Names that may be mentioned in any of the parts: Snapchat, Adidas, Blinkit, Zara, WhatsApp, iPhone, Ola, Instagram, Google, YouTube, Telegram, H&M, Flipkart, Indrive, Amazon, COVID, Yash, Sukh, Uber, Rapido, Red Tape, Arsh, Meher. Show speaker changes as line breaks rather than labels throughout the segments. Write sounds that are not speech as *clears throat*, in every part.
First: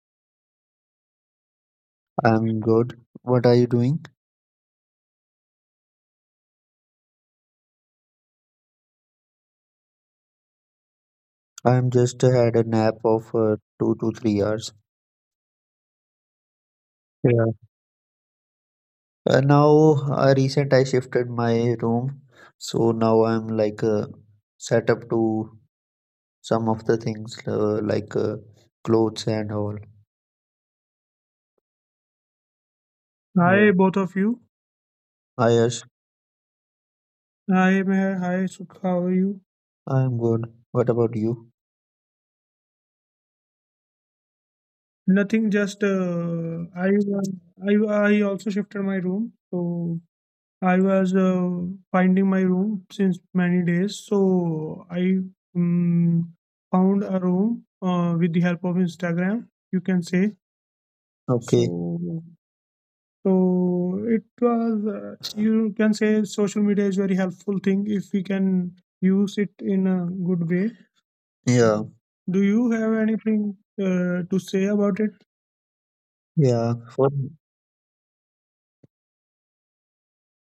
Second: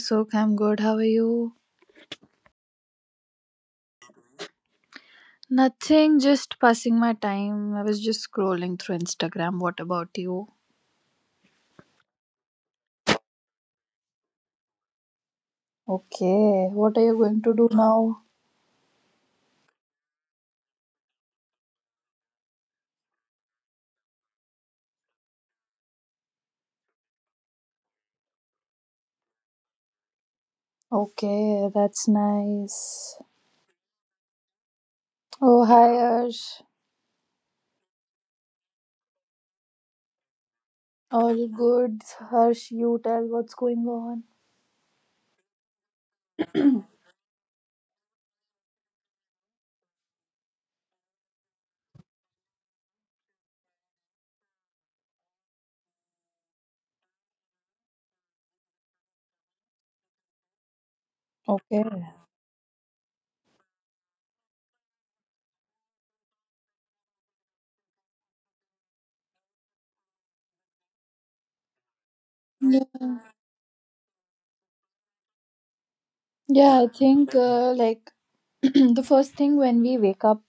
Sukh. I'm good. How are you?
I'm good. What are you doing?
Nothing, just passing my time. I was just scrolling through Instagram. What about you?
I'm just had a nap of 2 to 3 hours.
Okay, what are you going
Yeah.
to do now?
Now, recent I shifted my room, so now I'm like set up to some of the things like clothes and all.
Okay, that's nice.
Hi, yeah, both of you. Hi
Oh,
Yash,
hi, Harsh.
hi, Meher. Hi, Sukh. How are you? I'm good. What about
All
you?
good. Harsh, you tell what's going on.
Nothing. Just I also shifted my room. So I was finding my room since many days, so I mm, found a room with the help of Instagram, you can say. Okay.
Okay.
So, so it was, you can say social media is very helpful thing if we can use it in a good way. Yeah. Do you have anything to say about it? Yeah.
Yeah, I
For
think like *clears throat* the first thing when we wake up,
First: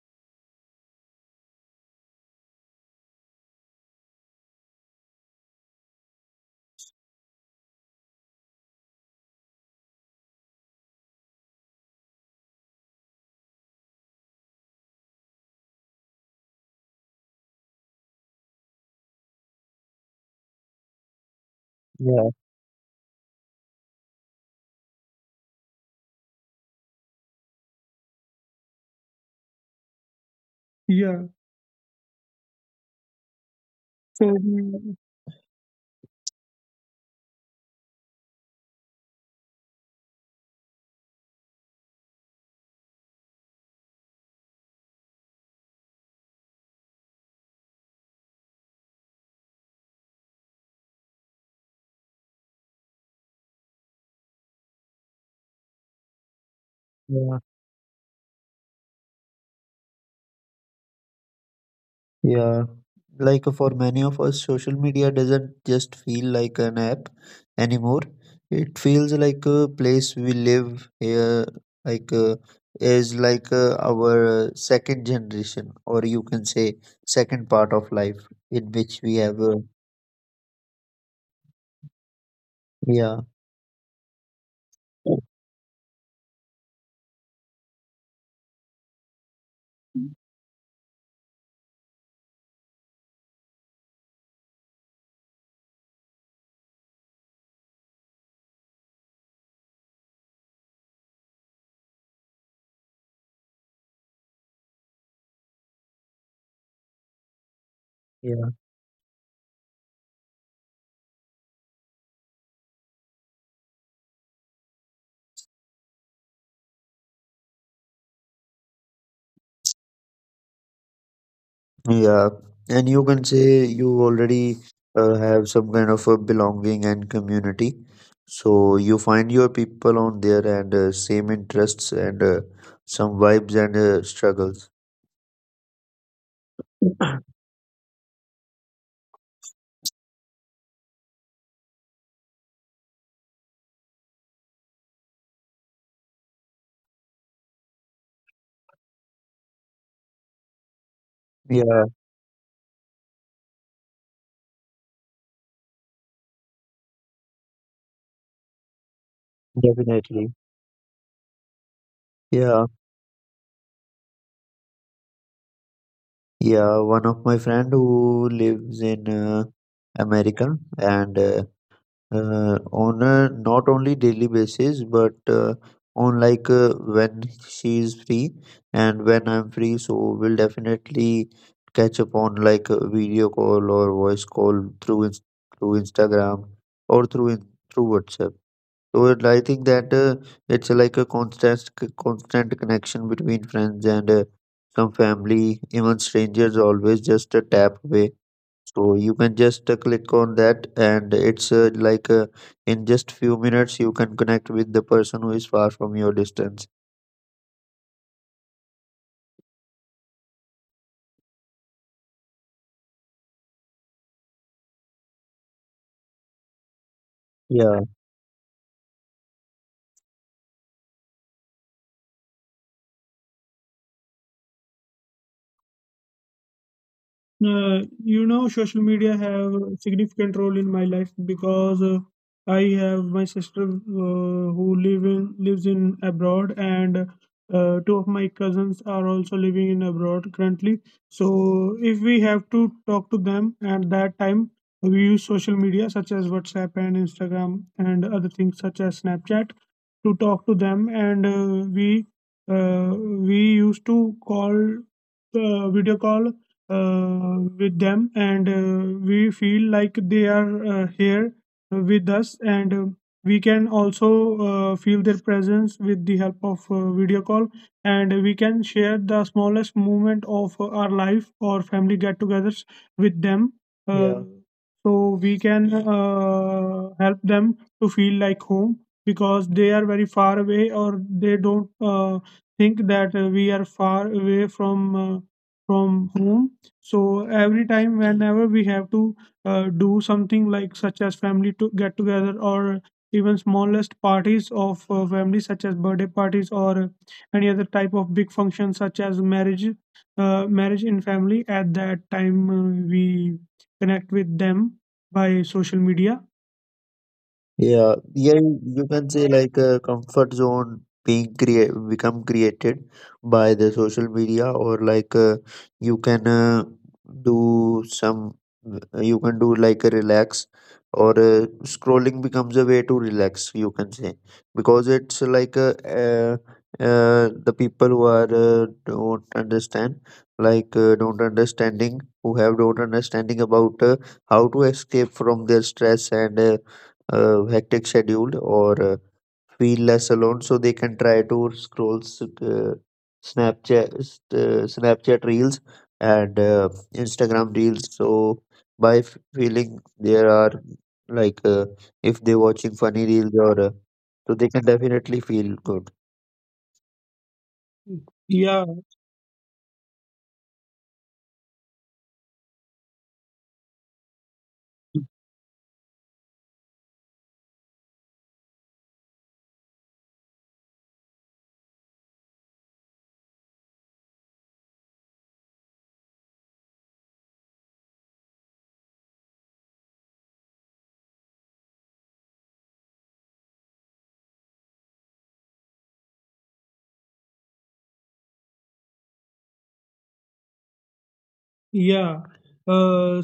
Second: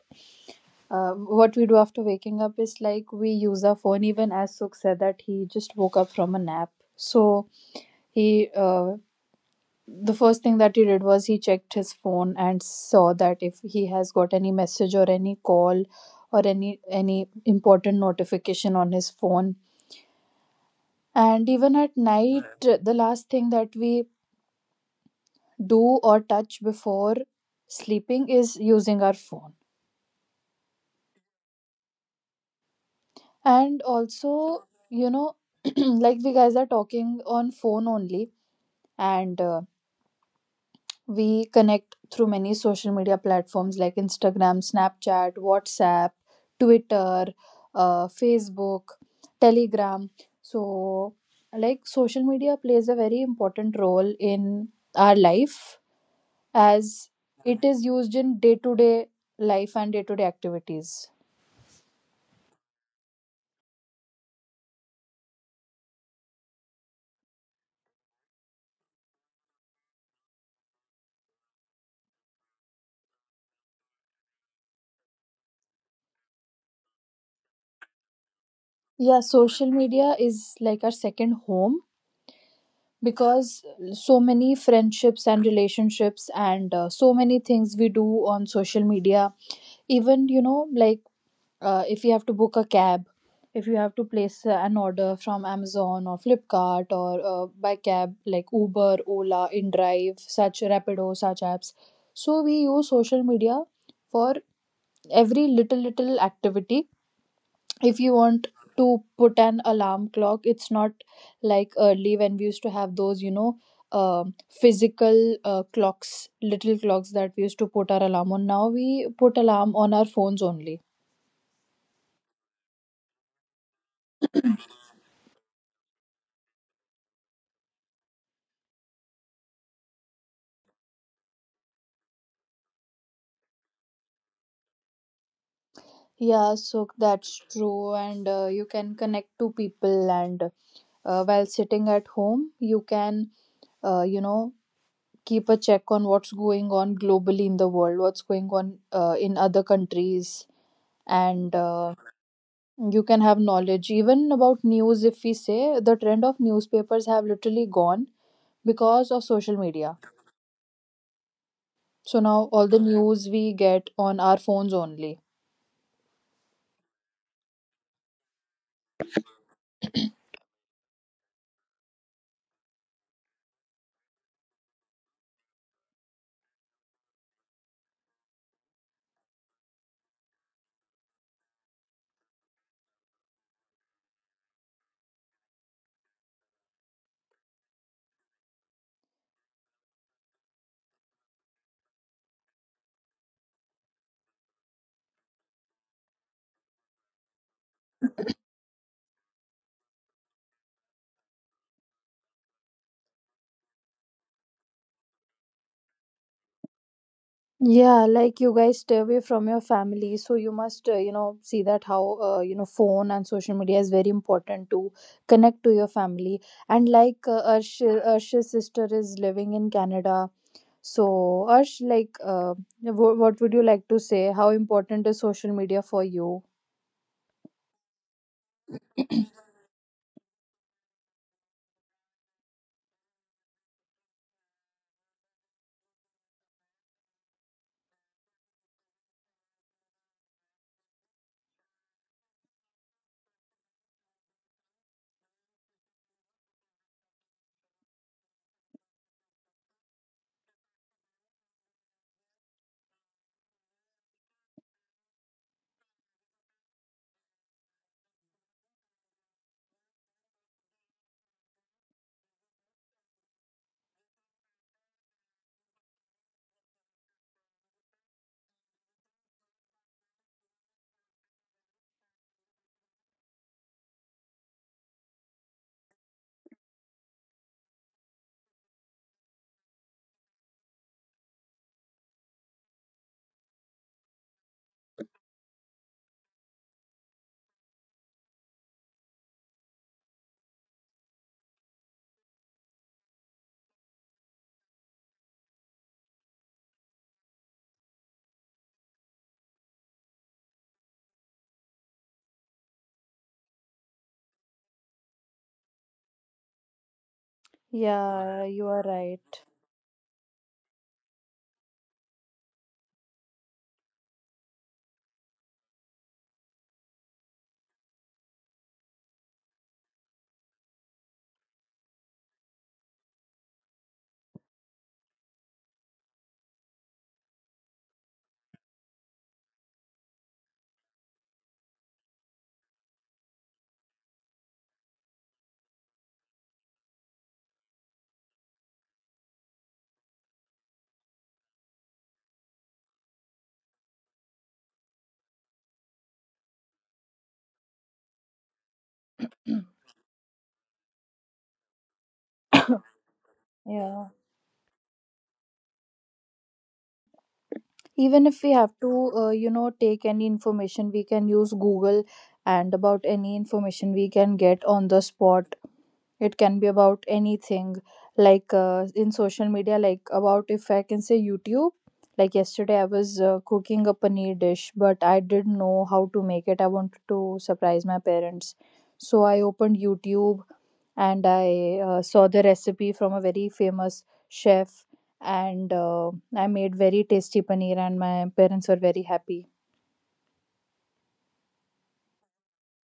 what we do after waking up is like we use our phone. Even as Sukh said that he just woke up from a nap, so he the first thing that he did was he checked his phone and saw that if he has got any message or any call or any important notification on his phone. And even at
yeah.
night, the last thing that we do or touch before sleeping is using our phone.
Yeah.
And
So,
also,
mm,
you know, *clears throat* like we guys are talking on phone only, and we connect through many social media platforms like Instagram, Snapchat, WhatsApp, Twitter, Facebook, Telegram. So, like, social media plays a very important role in our life as
Yeah.
it is used in day to day life and day to day activities.
Yeah, like for many of us, social media doesn't just feel like an app anymore. It feels like a place we live here, like is like our second generation, or you can say second part of life in which we
Yeah,
have.
social media is like our second home
Yeah,
because so many friendships and relationships and so many things we do on social media. Even, you know, like if you have to book a cab, if you have to place an order from Amazon or Flipkart, or by cab like Uber, Ola, InDrive, such Rapido such apps, so we use social media for every little little activity. If you want
yeah.
to put an alarm clock, it's not like early when we used to have those um physical clocks, little clocks that we used to put our alarm on. Now we put alarm on our phones only.
Yeah, and you can say you already have some kind of a belonging and community. So you find your people on there and same interests and some vibes and struggles.
Yeah, so that's
*clears throat*
true, and you can connect to people, and while sitting at home, you can, uh, you know, keep a check on what's going on globally in the world, what's going on in other countries, and
Yeah,
you can have knowledge even about news. If we say, the trend of newspapers have literally gone because of social media,
definitely.
so now all
Yeah,
the news we get on our phones only.
yeah. One of my friend who lives in America and uh, on a not only daily basis but on like when she is free and when I'm free so we'll definitely catch up on like a video call or voice call through Instagram or through in- through WhatsApp so it, I think that it's like a constant connection between friends and some family, even strangers, always just a tap away, so you can just click on that, and it's like in just few minutes you can connect with the person who is far from your distance.
Yeah, like you guys stay away from your family, so you must, see that how, phone and social media is very important to connect to your family. And like Arsh,
Yeah.
Arsh's sister is living in Canada. So, Arsh, like, what would you like to say? How important is social media for you?
You know, social media have a significant role in my life because I have my sister who lives in abroad, and two of my cousins are also living in abroad currently. So if we have to talk to them at that time, we use social media such as WhatsApp and Instagram and other things such as Snapchat to talk to them, and we used to call video call with them and we feel like they are here with us and we can also feel their presence with the help of video call and we can share the smallest moment of our life or family get-togethers with them. Uh, yeah, so we can help them to feel like home because they are very far away or they don't think that we are far away from home. So every time, whenever we have to do something like such as family to get together or even smallest parties of family, such as birthday parties or any other type of big function, such as marriage, marriage in family. At that time, we connect with them by social media. Yeah, yeah,
Yeah, you are
you can say
right.
like a comfort zone being create become created by the social media, or like you can do some, you can do like a relax, or scrolling becomes a way to relax. You can say, because it's like the people who are don't understand, like don't understanding, who have don't understanding about how to escape from their stress and. Hectic schedule or feel less alone, so they can try to scroll snapchat snapchat reels and instagram reels. So by feeling there are like if they're watching funny
*coughs*
reels or
Yeah.
so they can definitely feel good.
Even
Yeah,
if we have to, take any information, we can use Google, and about any information we can get on the spot. It can be about anything. Like in social media, like about if I can say YouTube, like yesterday I was cooking a paneer dish, but I didn't know how to make it. I wanted to surprise my parents, so I opened YouTube, and I saw the recipe from a very famous chef, and I made very tasty paneer, and my parents were very happy.
yeah. Uh,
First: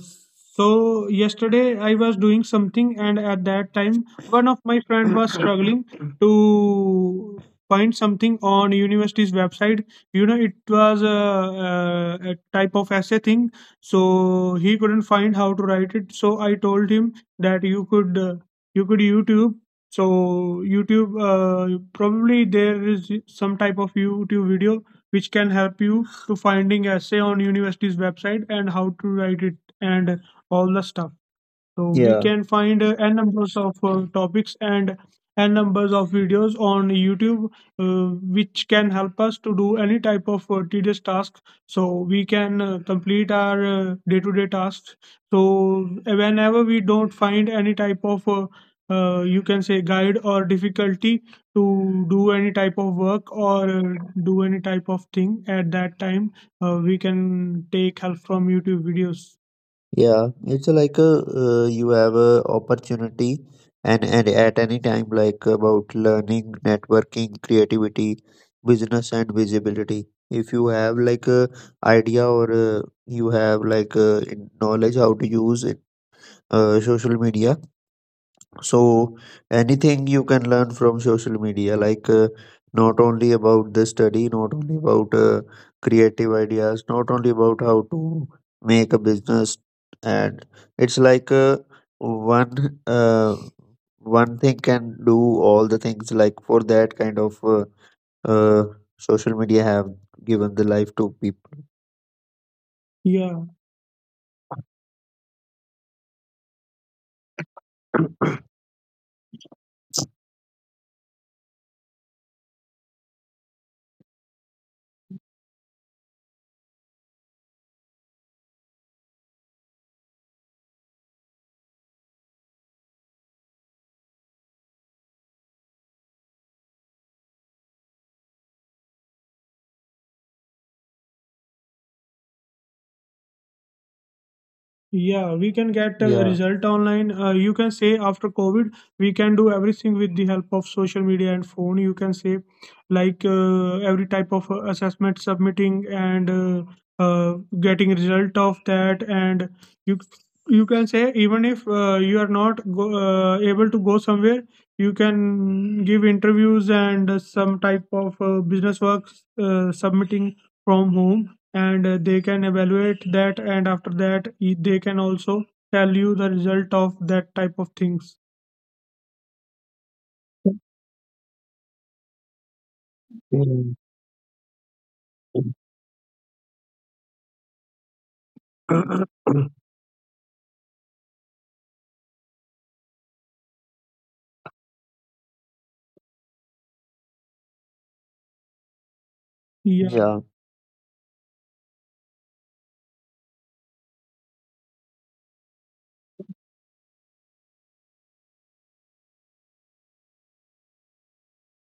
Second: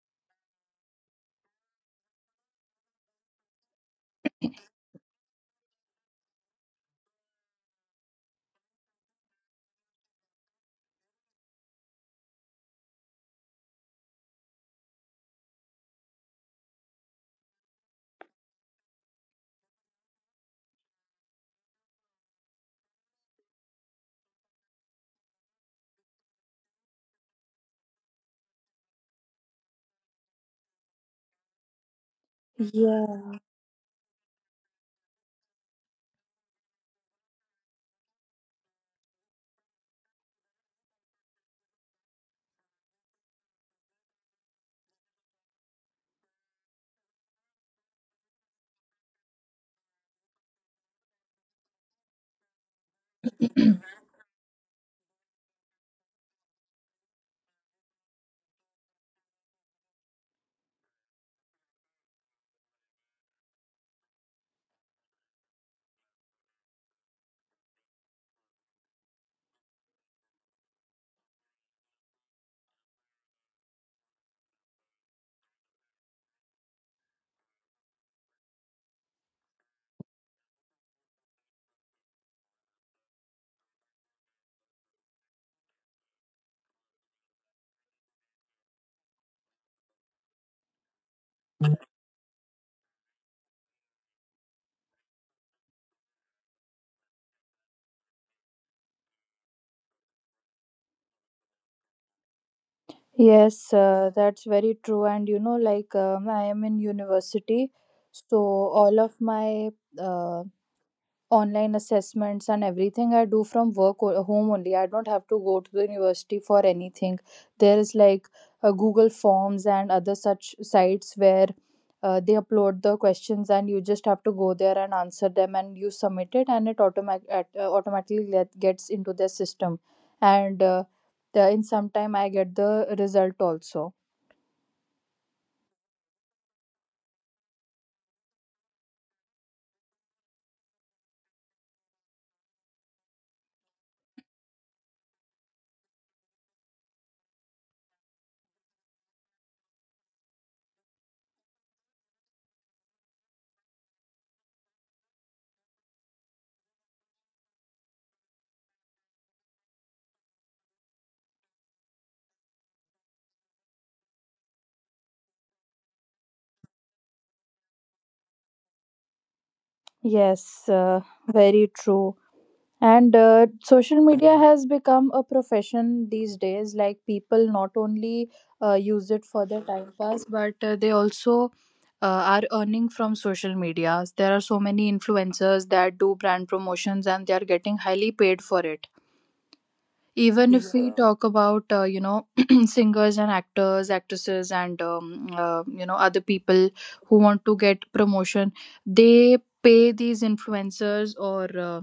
so yesterday I was doing something, and at that time, one of my friend was struggling to find something on university's website. You know, it was a type of essay thing, so he couldn't find how to write it. So I told him that you could YouTube. So YouTube, probably there is some type of YouTube video which can help you to finding essay on university's website and how to write it and all the stuff, so we, yeah, can find n numbers of topics and n numbers of videos on YouTube, uh, which can help us to do any type of tedious task. So we can complete our day-to-day tasks. So whenever we don't find any type of you can say guide or difficulty to do any type of work or do any type of thing at that time, we can take help from YouTube videos. Yeah, it's like a, you have a opportunity and at any time like about learning, networking, creativity, business and visibility. If you have like a idea or you have like knowledge how to use it, social media, so, anything you can learn from social media, like not only about the study, not only about creative ideas, not only about how to make a business, and it's like one uh, one thing can do all the things. Like for that kind of uh, social media have given the life to people. Yeah.
Yes, that's very true. And, you know, like I am in university, so all of my uh, online assessments and everything I do from work or home only. I don't have to go to the university for anything. There is like Google Forms and other such sites where they upload the questions, and you just have to go there and answer them, and you submit it, and it automatically gets into their system. And in some time I get the result also.
Yeah, we can get a, yeah, result online. You can say after COVID, we can do everything with the help of social media and phone. You can say like every type of assessment submitting and uh, getting result of that. And you you can say even if you are not able to go somewhere, you can give interviews and some type of business works submitting from home and they can evaluate that and after that they can also tell you the result of that type of things.
Yes, very true. And
Mm.
social media has become a profession these days. Like, people not only use it
*clears throat*
for their time pass, but they also are earning from social media. There are so many influencers that do brand promotions, and they are getting highly paid for it.
Yeah, yeah,
Even if we, yeah, talk about *clears throat* singers and actors, actresses, and other people who want to get promotion, they pay these influencers, or uh,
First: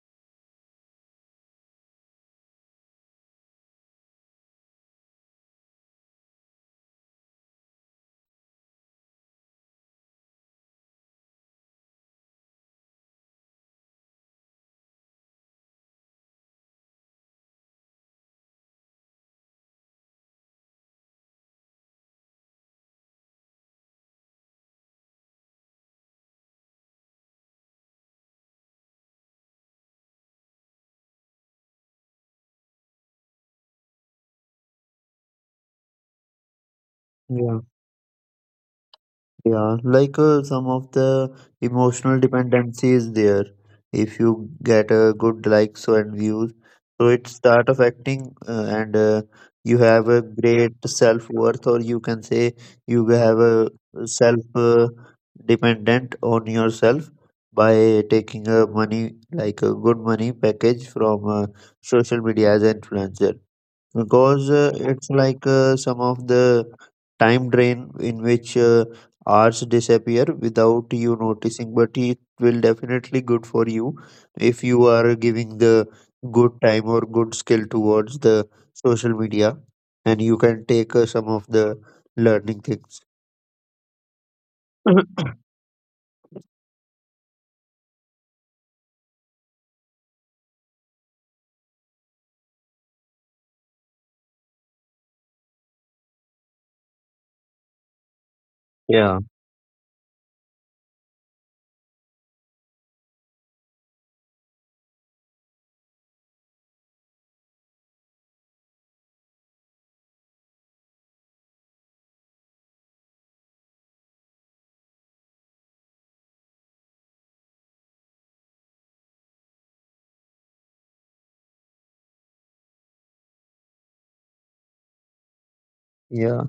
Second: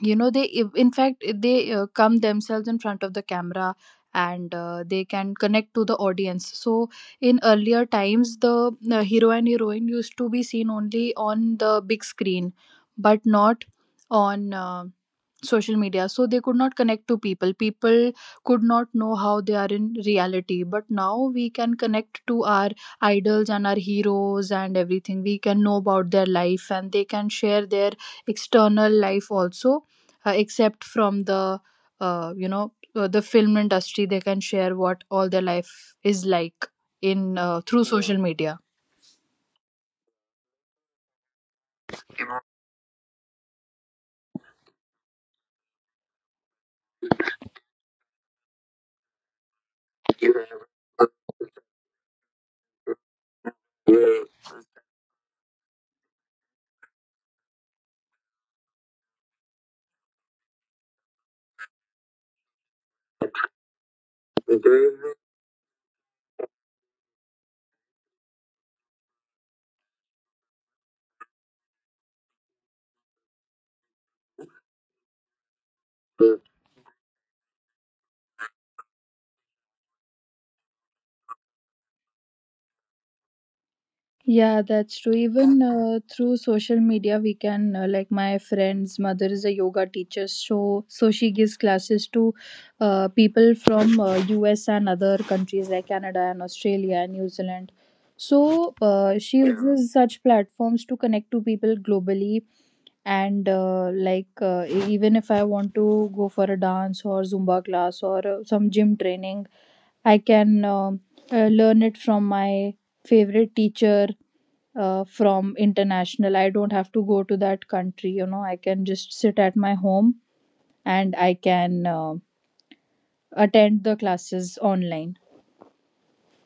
you know they, in fact, they come themselves in front of the camera, and they can connect to the audience. So in earlier times, the hero and heroine used to be seen only on the big screen, but not on social media, so they could not connect to People could not know how they are in reality, but now we can connect to our idols and our heroes, and everything we can know about their life, and they can share their external life also, except from the the film industry. They can share what all their life is like in
yeah.
through social media.
Yeah, like some of the emotional dependency is there. If you get a good likes and views, so it start affecting, and you have a great self worth, or you can say you have a self dependent on yourself by taking a money like a good money package from social media as an influencer, because it's like some of the time drain in which hours disappear without you noticing, but it will definitely good for you if you are giving the good time or good skill towards the social media, and you can take some of the learning things.
Yeah, that's true.
*coughs*
Even through social media, we can like my friend's mother is a yoga teacher, so she gives classes to people from U.S. and other countries like Canada and Australia and New Zealand. So
Yeah.
she, yeah, uses such platforms to connect to people globally, and like even if I want to go for a dance or Zumba class or some gym training, I can learn it from my favorite teacher from international. I don't have to go to that country. You know, I can just sit at my home and I can attend the classes online.
Yeah,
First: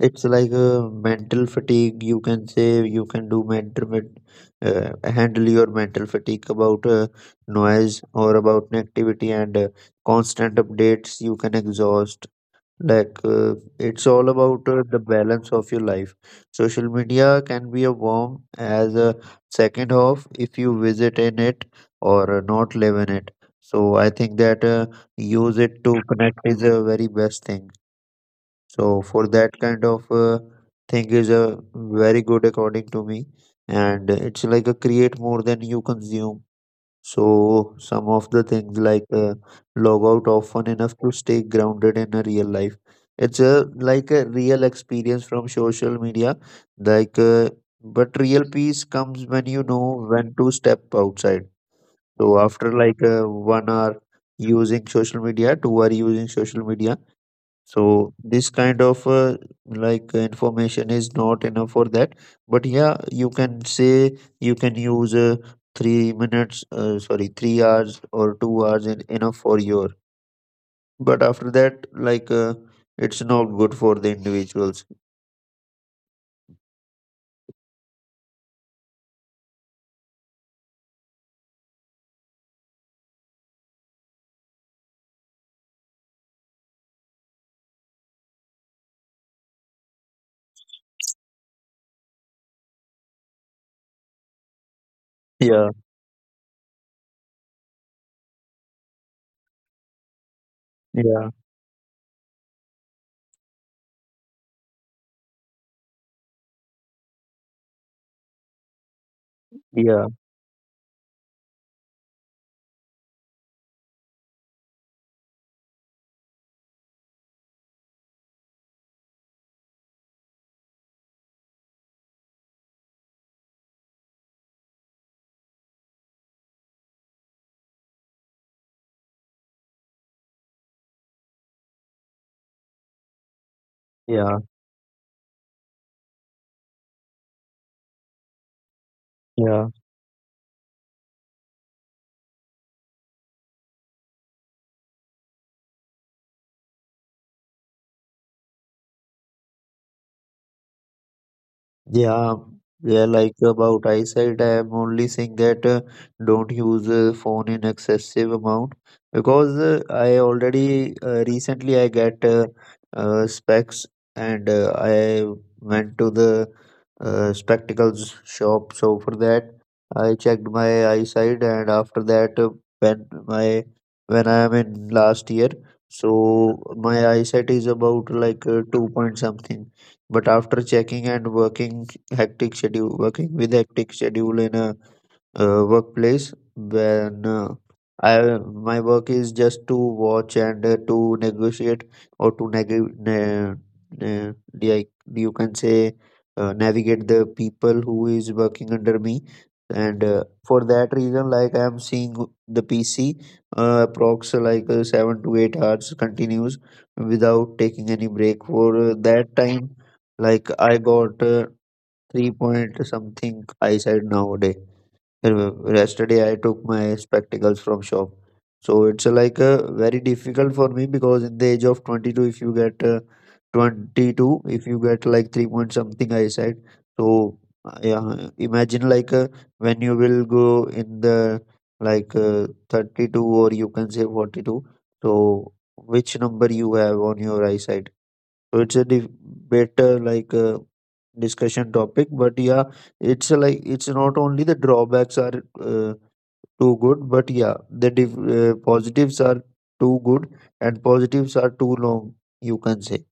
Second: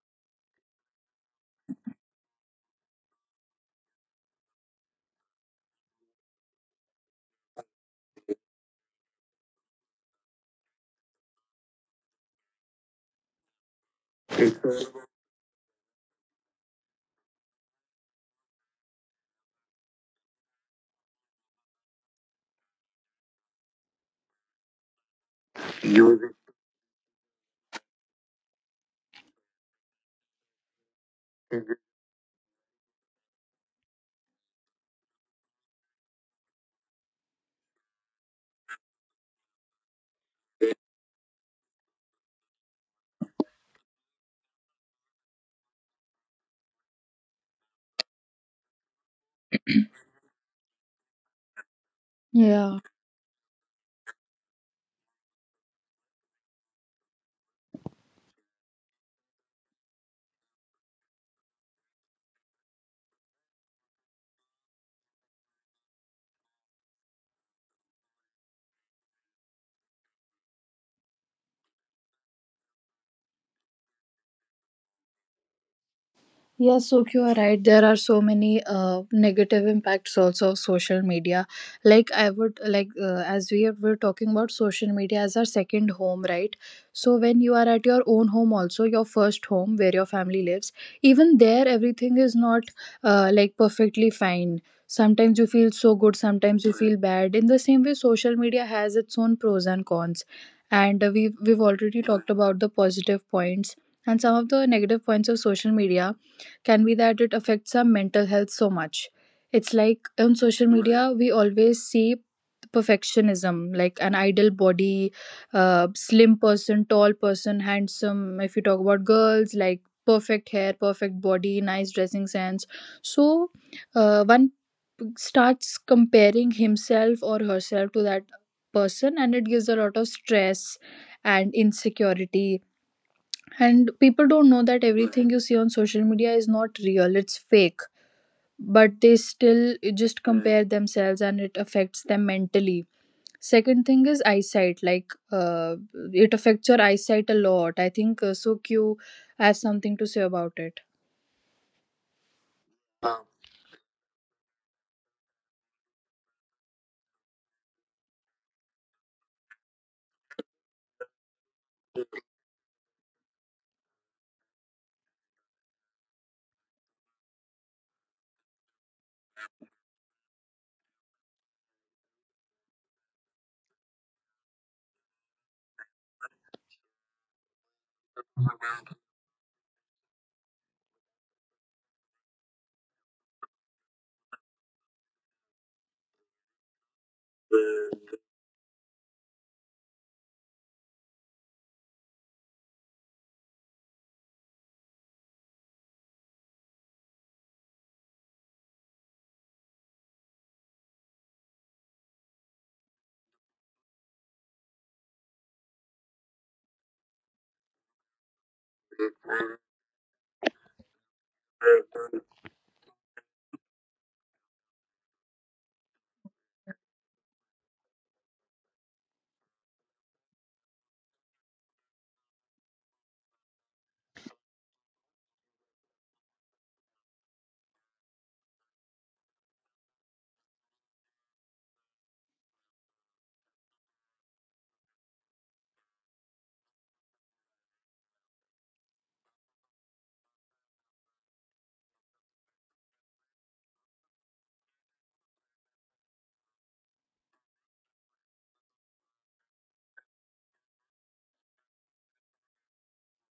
it's like a mental fatigue. You can say you can handle your mental fatigue about noise or about an activity and constant updates. You can exhaust. Like it's all about the balance of your life. Social media can be a warm as a second half if you visit in it or not live in it. So I think that use it to connect is a very best thing. So for that kind of thing is a very good according to me, and it's like a create more than you consume. So some of the things like log out often enough to stay grounded in a real life. It's a like a real experience from social media, like but real peace comes when you know when to step outside. So
Yeah.
after like 1 hour using social media, 2 hour using social media, so this kind of information is not enough for that. But yeah, you can say you can use 3 hours or 2 hours in, enough for your. But after that, like it's not good for the individuals.
Yes, so you are right. There are so many negative impacts also of social media. Like, I would like, as we were talking about social media as our second home, right? So when you are at your own home, also your first home where your family lives, even there everything is not like perfectly fine. Sometimes you feel so
Yeah,
good, sometimes you feel bad. In the same way, social media has its own pros and cons, and we've
yeah,
already talked about the positive points, and some of the negative points of social media can be that it affects our mental health so much. It's like, on
yeah,
social media we always see perfectionism, like an ideal body, slim person, tall person, handsome. If you talk about girls, like perfect hair, perfect body, nice dressing sense. So, one starts comparing himself or herself to that person, and it gives a lot of stress and insecurity. And people don't know that
yeah,
everything you see on social media is not real, it's fake, but they still
yeah.
just compare themselves, and it affects them mentally. Second thing is eyesight. Like it affects your eyesight a lot. I think, so Q has something to say about it.
Yeah, yeah, like about eyesight, I am only saying that don't use phone in excessive amount because I already recently I get specs and I went to the spectacles shop. So for that, I checked my eyesight, and after that, when my when I am in last year, so my eyesight is about 2 point something. But after checking and working with hectic schedule in a workplace when I my work is just to watch and to negotiate or to ne- like you can say, navigate the people who is working under me. And for that reason, like I am seeing the PC approx 7 to 8 hours continues without taking any break for that time, like I got 3 point something eyesight nowadays. Yesterday I took my spectacles from shop. So it's very difficult for me because in the age of 22 if you get 22 if you get like 3 point something, I said. So yeah, imagine when you will go in the 32, or you can say 42, so which number you have on your eyesight. So it's a better discussion topic. But yeah, it's a like, it's not only the drawbacks are too good, but yeah, the positives are too good, and positives are too long, you can say.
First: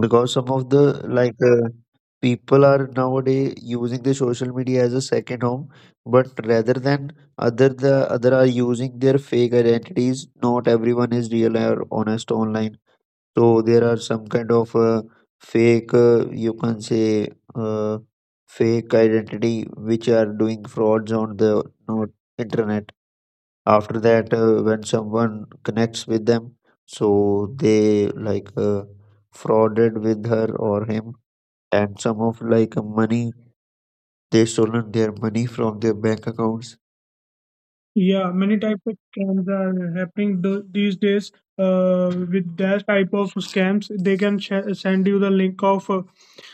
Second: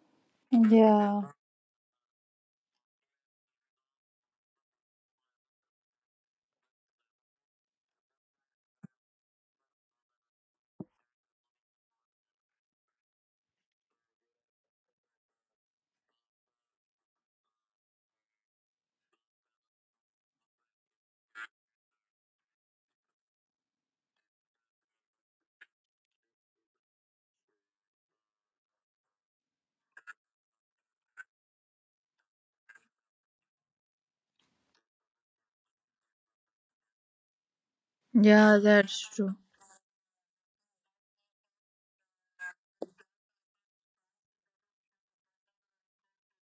Because some of the
Yeah.
people are nowadays using the social media as a second home, but rather than other the other are using their fake identities. Not everyone is real or honest online. So there are some kind of fake, you can say, uh, fake identity which are doing frauds on the uh, internet. After that, when someone connects with them, so they frauded with her or him, and some of like money, they stolen their money from their bank accounts. Yeah, many
Yeah,
types of
that's true.
scams are happening these days. With that type of scams, they can send you the link of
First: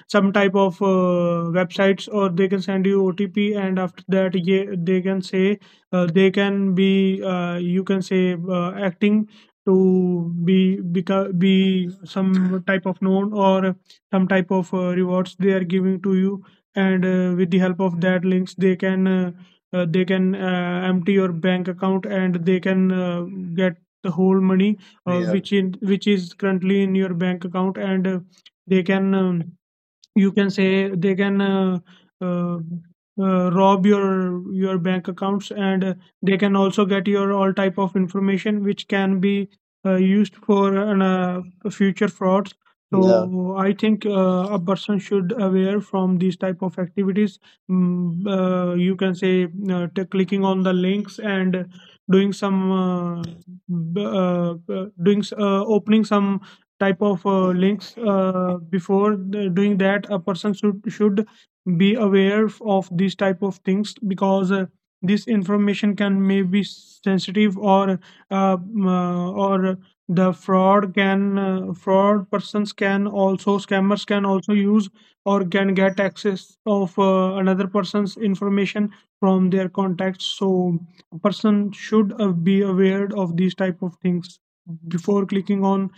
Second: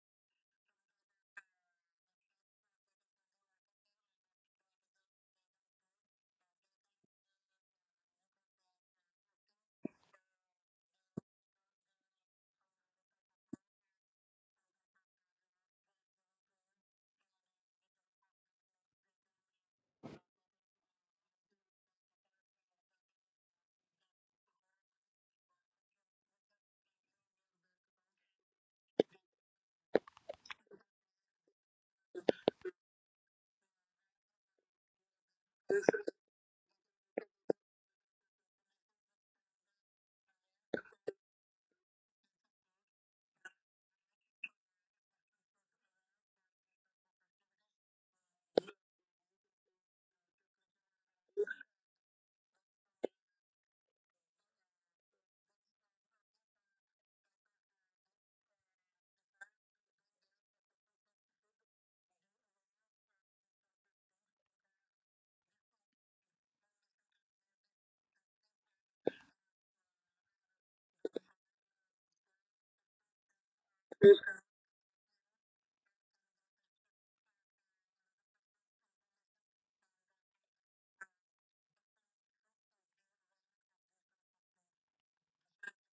some type of websites, or they can send you OTP, and after that, yeah, they can say they can be you can say acting to be be some type of known, or some type of rewards they are giving to you, and with the help of that links, they can empty your bank account, and they can get the whole money yeah, which is currently in your bank account. And they can you can say they can uh, rob your bank accounts. And they can also get your all type of information which can be used for an, future frauds. Yeah, so I think a person should aware from these type of activities. Mm, you can say clicking on the links and doing some b- uh, doing opening some type of links before doing that, a person should be aware of these type of things. Because this information can may be sensitive, or or the fraud persons can also, scammers can also use, or can get access of another person's information from their contacts. So a person should be aware of these type of things before clicking on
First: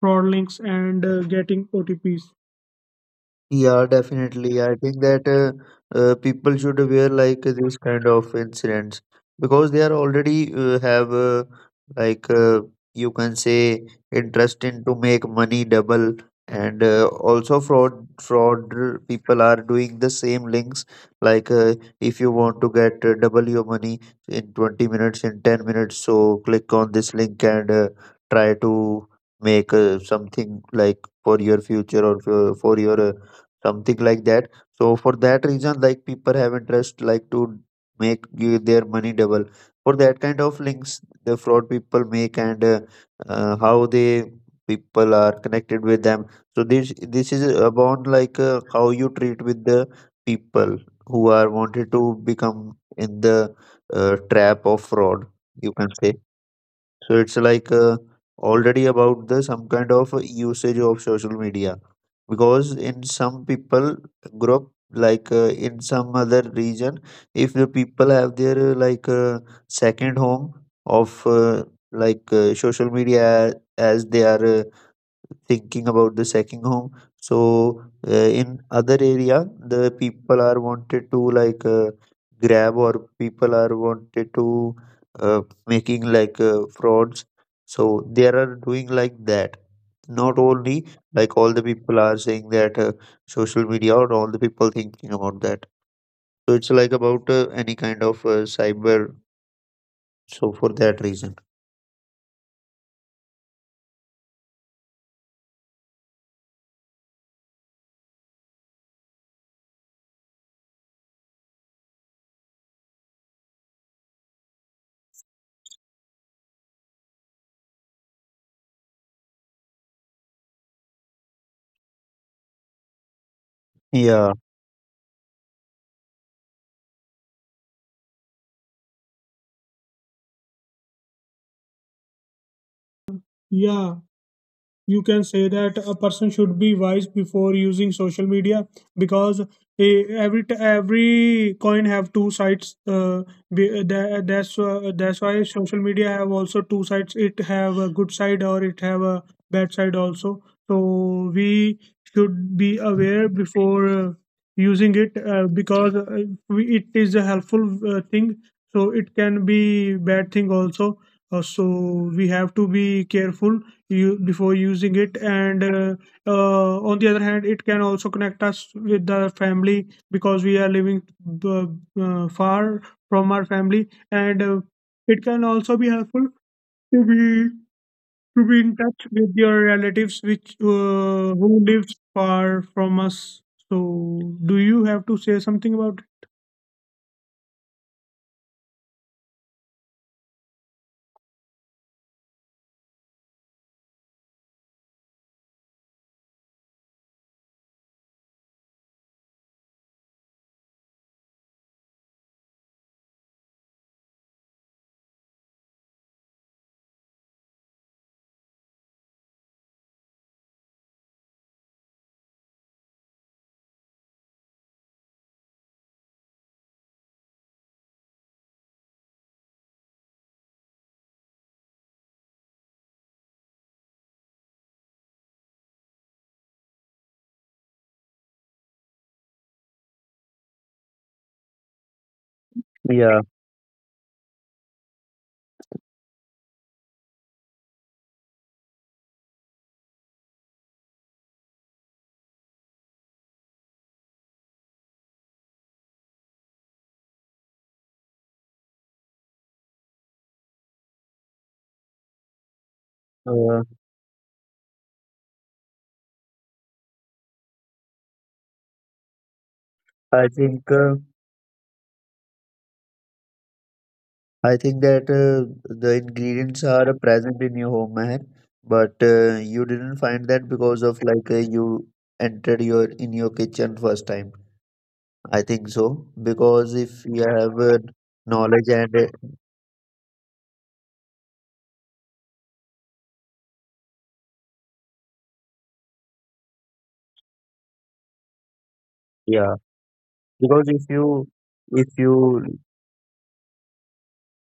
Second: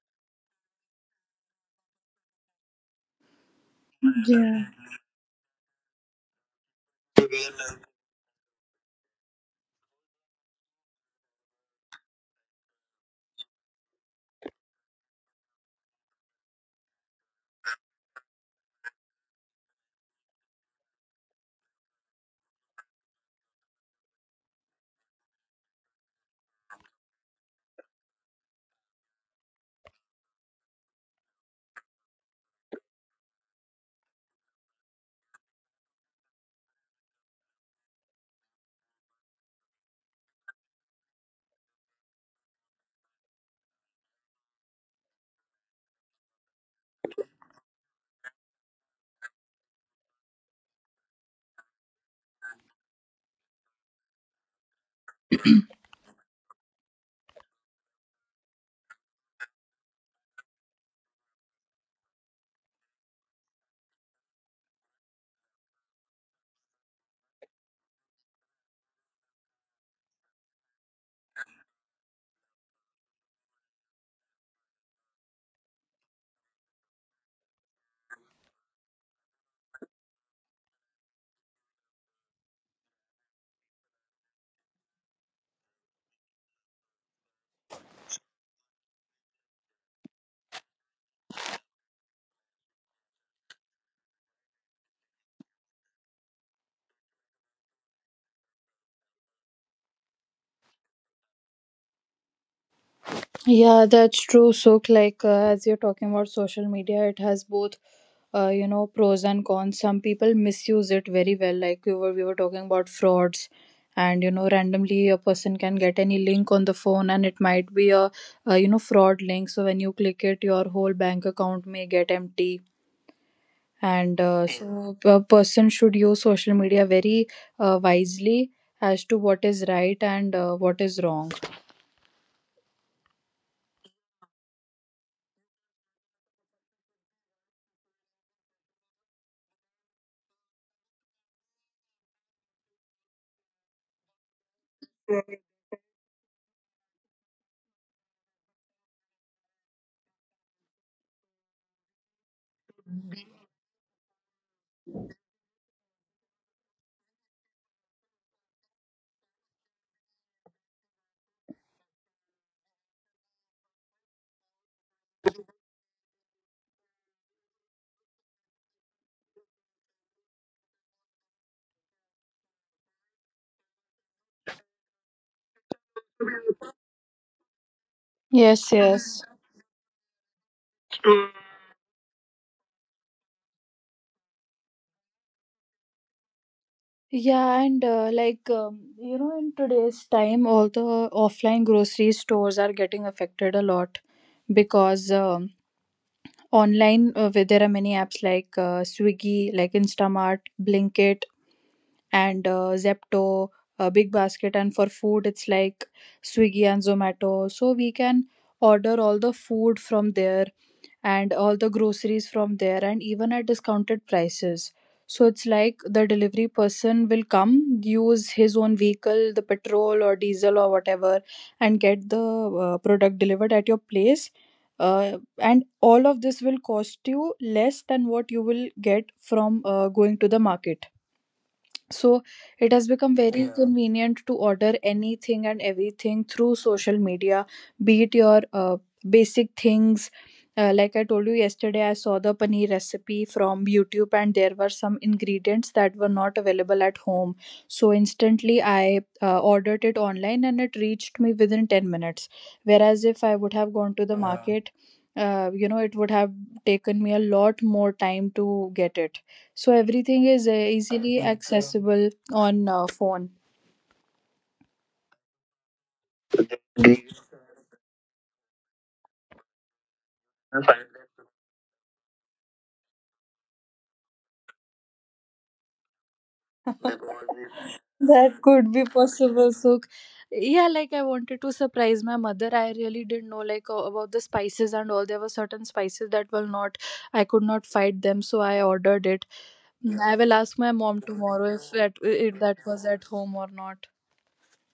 fraud links and getting OTPs. Yeah, definitely.
Yeah.
I think that people should wear like this kind of incidents because they are already have like uh, you can say interest in to make money double. And also fraud people are doing the same links, like uh, if you want to get double your money in 20 minutes, in 10 minutes, so click on this link and try to make something like for your future or for your something like that. So for that reason, like people have interest like to their money double, for that kind of links the fraud people make. And how they people are connected with them. So this is about how you treat with the people who are wanted to become in the trap of fraud, you can say. So it's already about the some kind of usage of social media. Because in some people group, in some other region, if the people have their second home of social media, as they are thinking about the second home. So in other area, the people are wanted to grab, or people are wanted to uh, making frauds. So they are doing like that, not only like all the people are saying that social media, or all the people thinking about that. So it's like about any kind of cyber. So for that reason,
Yeah, that's true. So, like, as you're talking about social media, it has both pros and cons. Some people misuse it very well. Like we were talking about frauds, and, you know, randomly a person can get any link on the phone, and it might be a fraud link, so when you click it your whole bank account may get empty. And
yeah.
so a person should use social media very, wisely, as to what is right and what is wrong.
Yeah, you can say that a person should be wise before using social media, because eh, every every coin have two sides. That's that's why social media have also two sides. It have a good side, or it have a bad side also. So we should be aware before using it. Because we, it is a helpful thing, so it can be bad thing also. So we have to be careful you before using it. And on the other hand, it can also connect us with the family because we are living b- far from our family. And it can also be helpful to be, to
Yes,
be in touch
yes.
with your relatives which who lives far from us. So do you have to say something about it?
Yeah, and like you know, in today's time, all the offline grocery stores are getting affected a lot because online, where there are many apps like Swiggy, like Instamart, Blinkit, and Zepto, Big Basket, and for food it's like Swiggy and Zomato. So we can order all the food from there, and all the groceries from there, and even at discounted prices. So it's like the delivery person will come, use his own vehicle, the petrol or diesel or whatever, and get the product delivered at your place. And all of this will cost you less than what you will get from going to the market. So it has become
Yeah,
very, yeah, convenient to order anything and everything through social media, be it your basic things. Like I told you yesterday, I saw the paneer recipe from YouTube, and there were some ingredients that were not available at home. So instantly, I ordered it online, and it reached me within 10 minutes. Whereas if I would have
uh,
gone to the, yeah, market, it would have taken me a lot more time to get it. So everything is
I think uh,
easily accessible on phone.
I think that the ingredients are
*laughs*
present in your home, Meher, but you didn't find that because of you entered your kitchen first time. I think so, because if you have
That could be
knowledge and
possible. So, yeah, like I wanted to surprise my mother. I really didn't know like about the spices and all. There were certain spices that will not, I could not fight them, so I ordered it.
yeah.
I will ask my
Because
mom tomorrow
if
if that
you,
was at home or not.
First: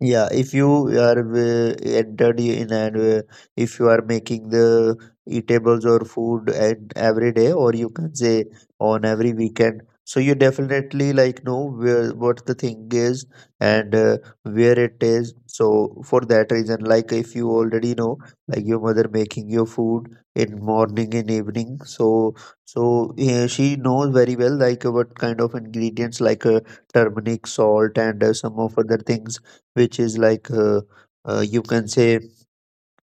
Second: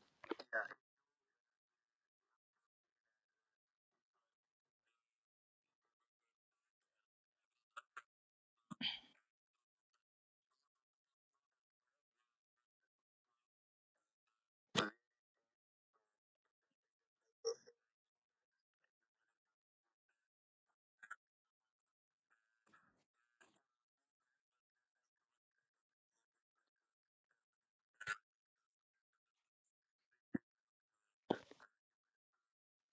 yeah, if you are entered in, and if you are making the eatables or food, and every day, or you can say on every weekend, so you definitely like know where what the thing is, and where it is. So for that reason, like if you already know, like your mother making your food in morning and evening, so she knows very well like what kind of ingredients, turmeric, salt, and some of other things which is you can say,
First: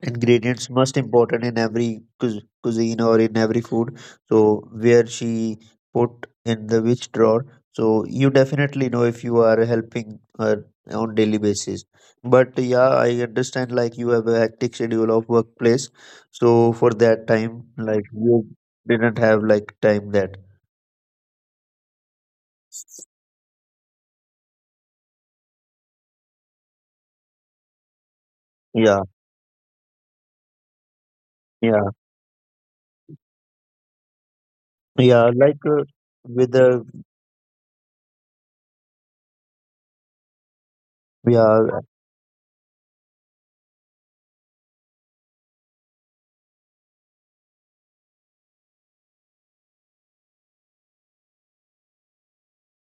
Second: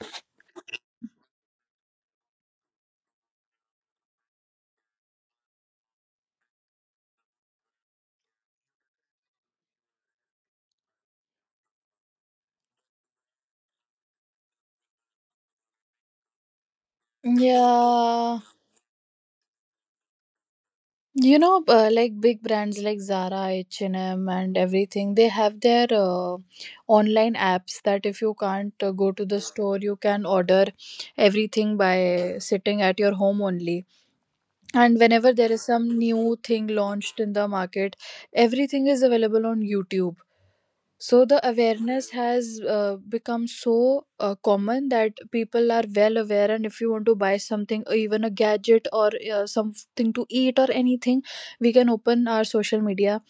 ingredients most important in every cuisine or in every food. So where she put in the which drawer, so you definitely know if you are helping her on daily basis. But yeah, I understand like you have a hectic schedule of workplace, so for that time like
Yeah.
you didn't have like time that.
You know, like big brands like Zara, H&M, and M, and everything, they have their online apps, that if you can't
Yeah,
go to the store, you can order everything
yeah,
by sitting at your home only. And whenever
yeah,
there is some new
with
thing
the,
launched in the market, everything is available on YouTube. So the
yeah.
awareness has become so common, that people are well aware, and if you want to buy something, or even a gadget or something to eat or anything, we can open our social media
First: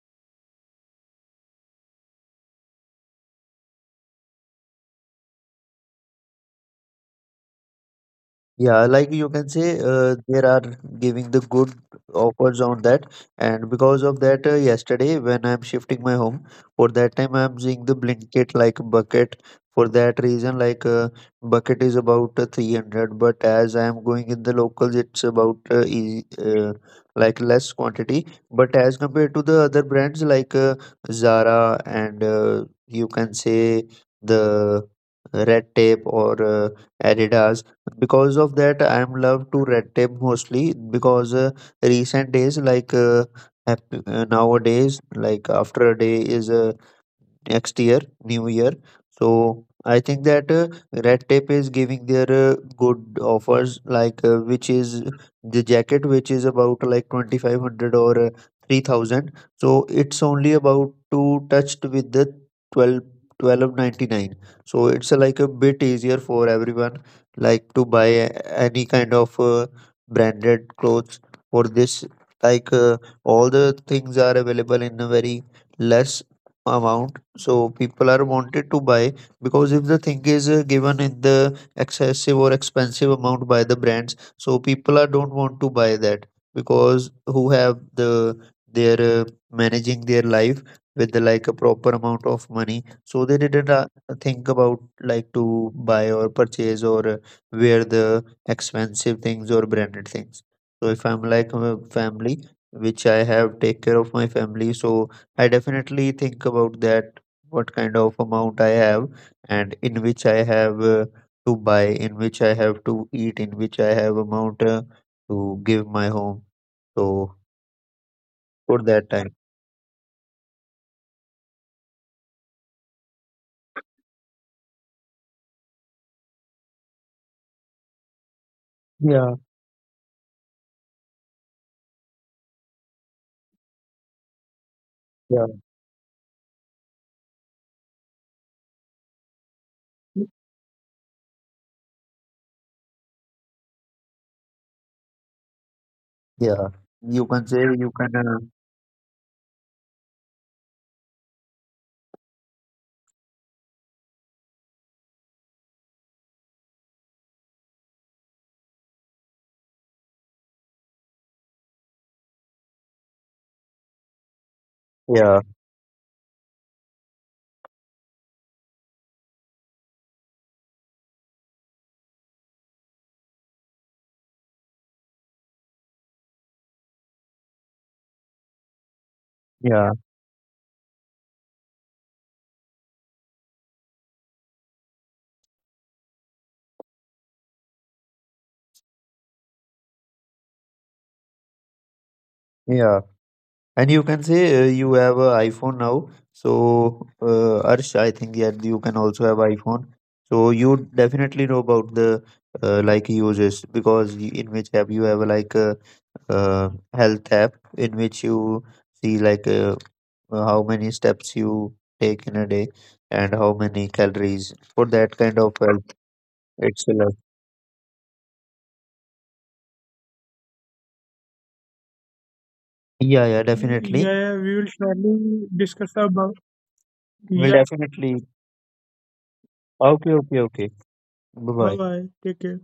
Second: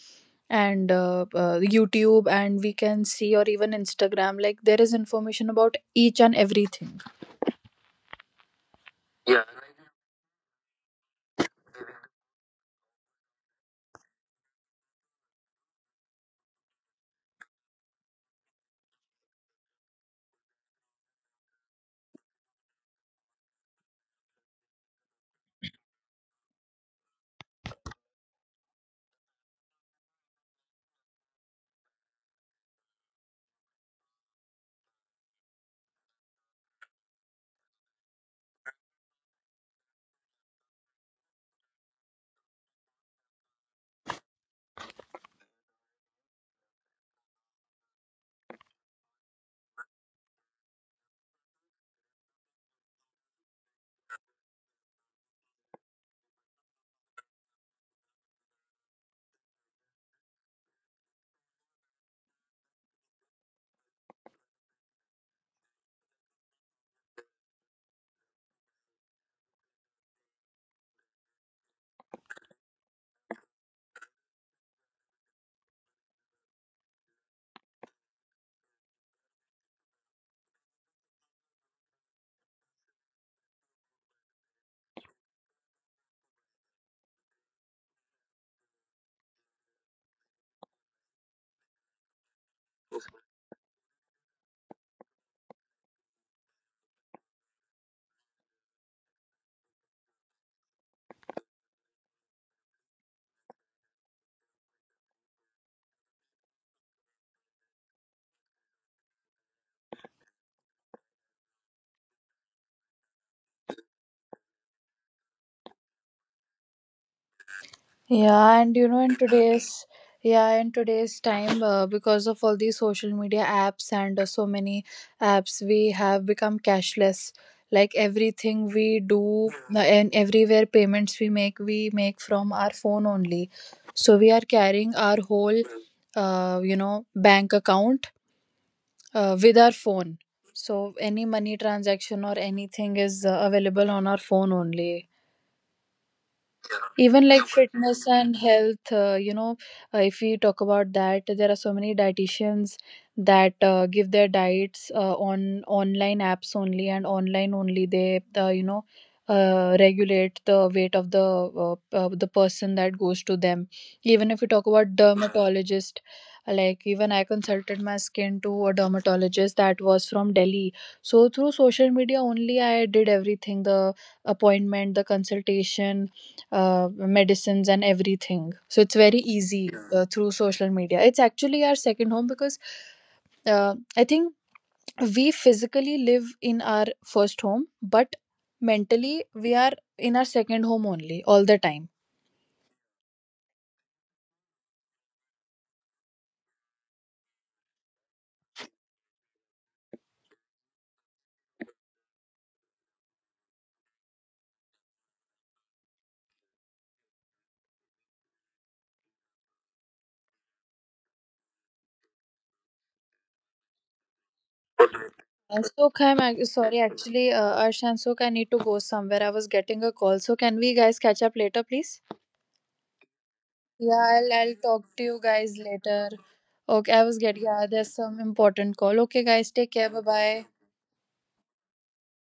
and YouTube, and we can see, or even Instagram. Like, there is information about each and everything.
Yeah, like
Yeah.
you can say, there are giving the good offers on that. And because of that, yesterday when I'm shifting my home, for that time I'm using the Blinkit like bucket. For that reason, bucket is about 300, but as I am going in the locals, it's about easy, less quantity. But as compared to the other brands, Zara, and you can say, the Red Tape, or Adidas. Because of that, I'm love to Red Tape mostly, because recent days, nowadays, like after a day is next year new year. So I think that Red Tape is giving their good offers, which is the jacket which is about like 2500 or 3000, so it's only about to touched with the 12 1299. So it's like a bit easier for everyone like to buy any kind of branded clothes. For this, like uh, all the things are available in a very less amount, so people are wanted to buy. Because if the thing is given in the excessive or expensive amount by the brands, so people are don't want to buy that, because who have the their managing their life with the, like a proper amount of money, so they didn't think about like to buy or purchase, or wear the expensive things or branded things. So if I'm like a family, which I have take care of my family, so I definitely think about that, what kind of amount I have, and in which I have to buy, in which I have to eat, in which I have amount to give my home. So
Yeah, and you
for
know, in
that time,
today's, yeah, in today's time, because of all these social media apps and so many apps, we have become cashless. Like everything we
yeah,
do, and everywhere payments we make from our phone only. So we are carrying our
yeah,
whole, bank account with our phone. So any money transaction or anything is available on our phone only,
yeah, you
even
can
like
say you can,
fitness and health. If we talk about that, there are so many dietitians that give their diets on online apps only, and online only they regulate the weight of the person that goes to them. Even if we talk about
yeah,
dermatologist, like even I consulted my skin to a dermatologist that was from Delhi. So through social media only I did everything, the appointment, the consultation, medicines, and everything. So it's very
yeah,
easy through social media. It's actually our second home because, I think, we physically live in our first home, but mentally we are in our second home only all the time.
yeah. And you can say you have a iPhone now. So Arsh, I think yeah, you can also have iPhone. So you definitely know about the uses, because in which app you have like. Health app in which you see how many steps you take in a day, and how many calories for that kind of health.
So,
It's a lot.
sorry, actually, Arsh and Sukh, I need to go somewhere. I was getting a call. So, can we guys catch up later, please?
Yeah, yeah, definitely. Yeah,
Yeah,
yeah, we will
I'll talk to
surely
you
discuss
guys
about.
later. Okay, I
We'll
was
Yeah,
getting, yeah,
definitely.
there's some important call. Okay, guys, take
Okay,
care. Bye,
okay, okay.
bye.
Bye bye, bye bye. Take care.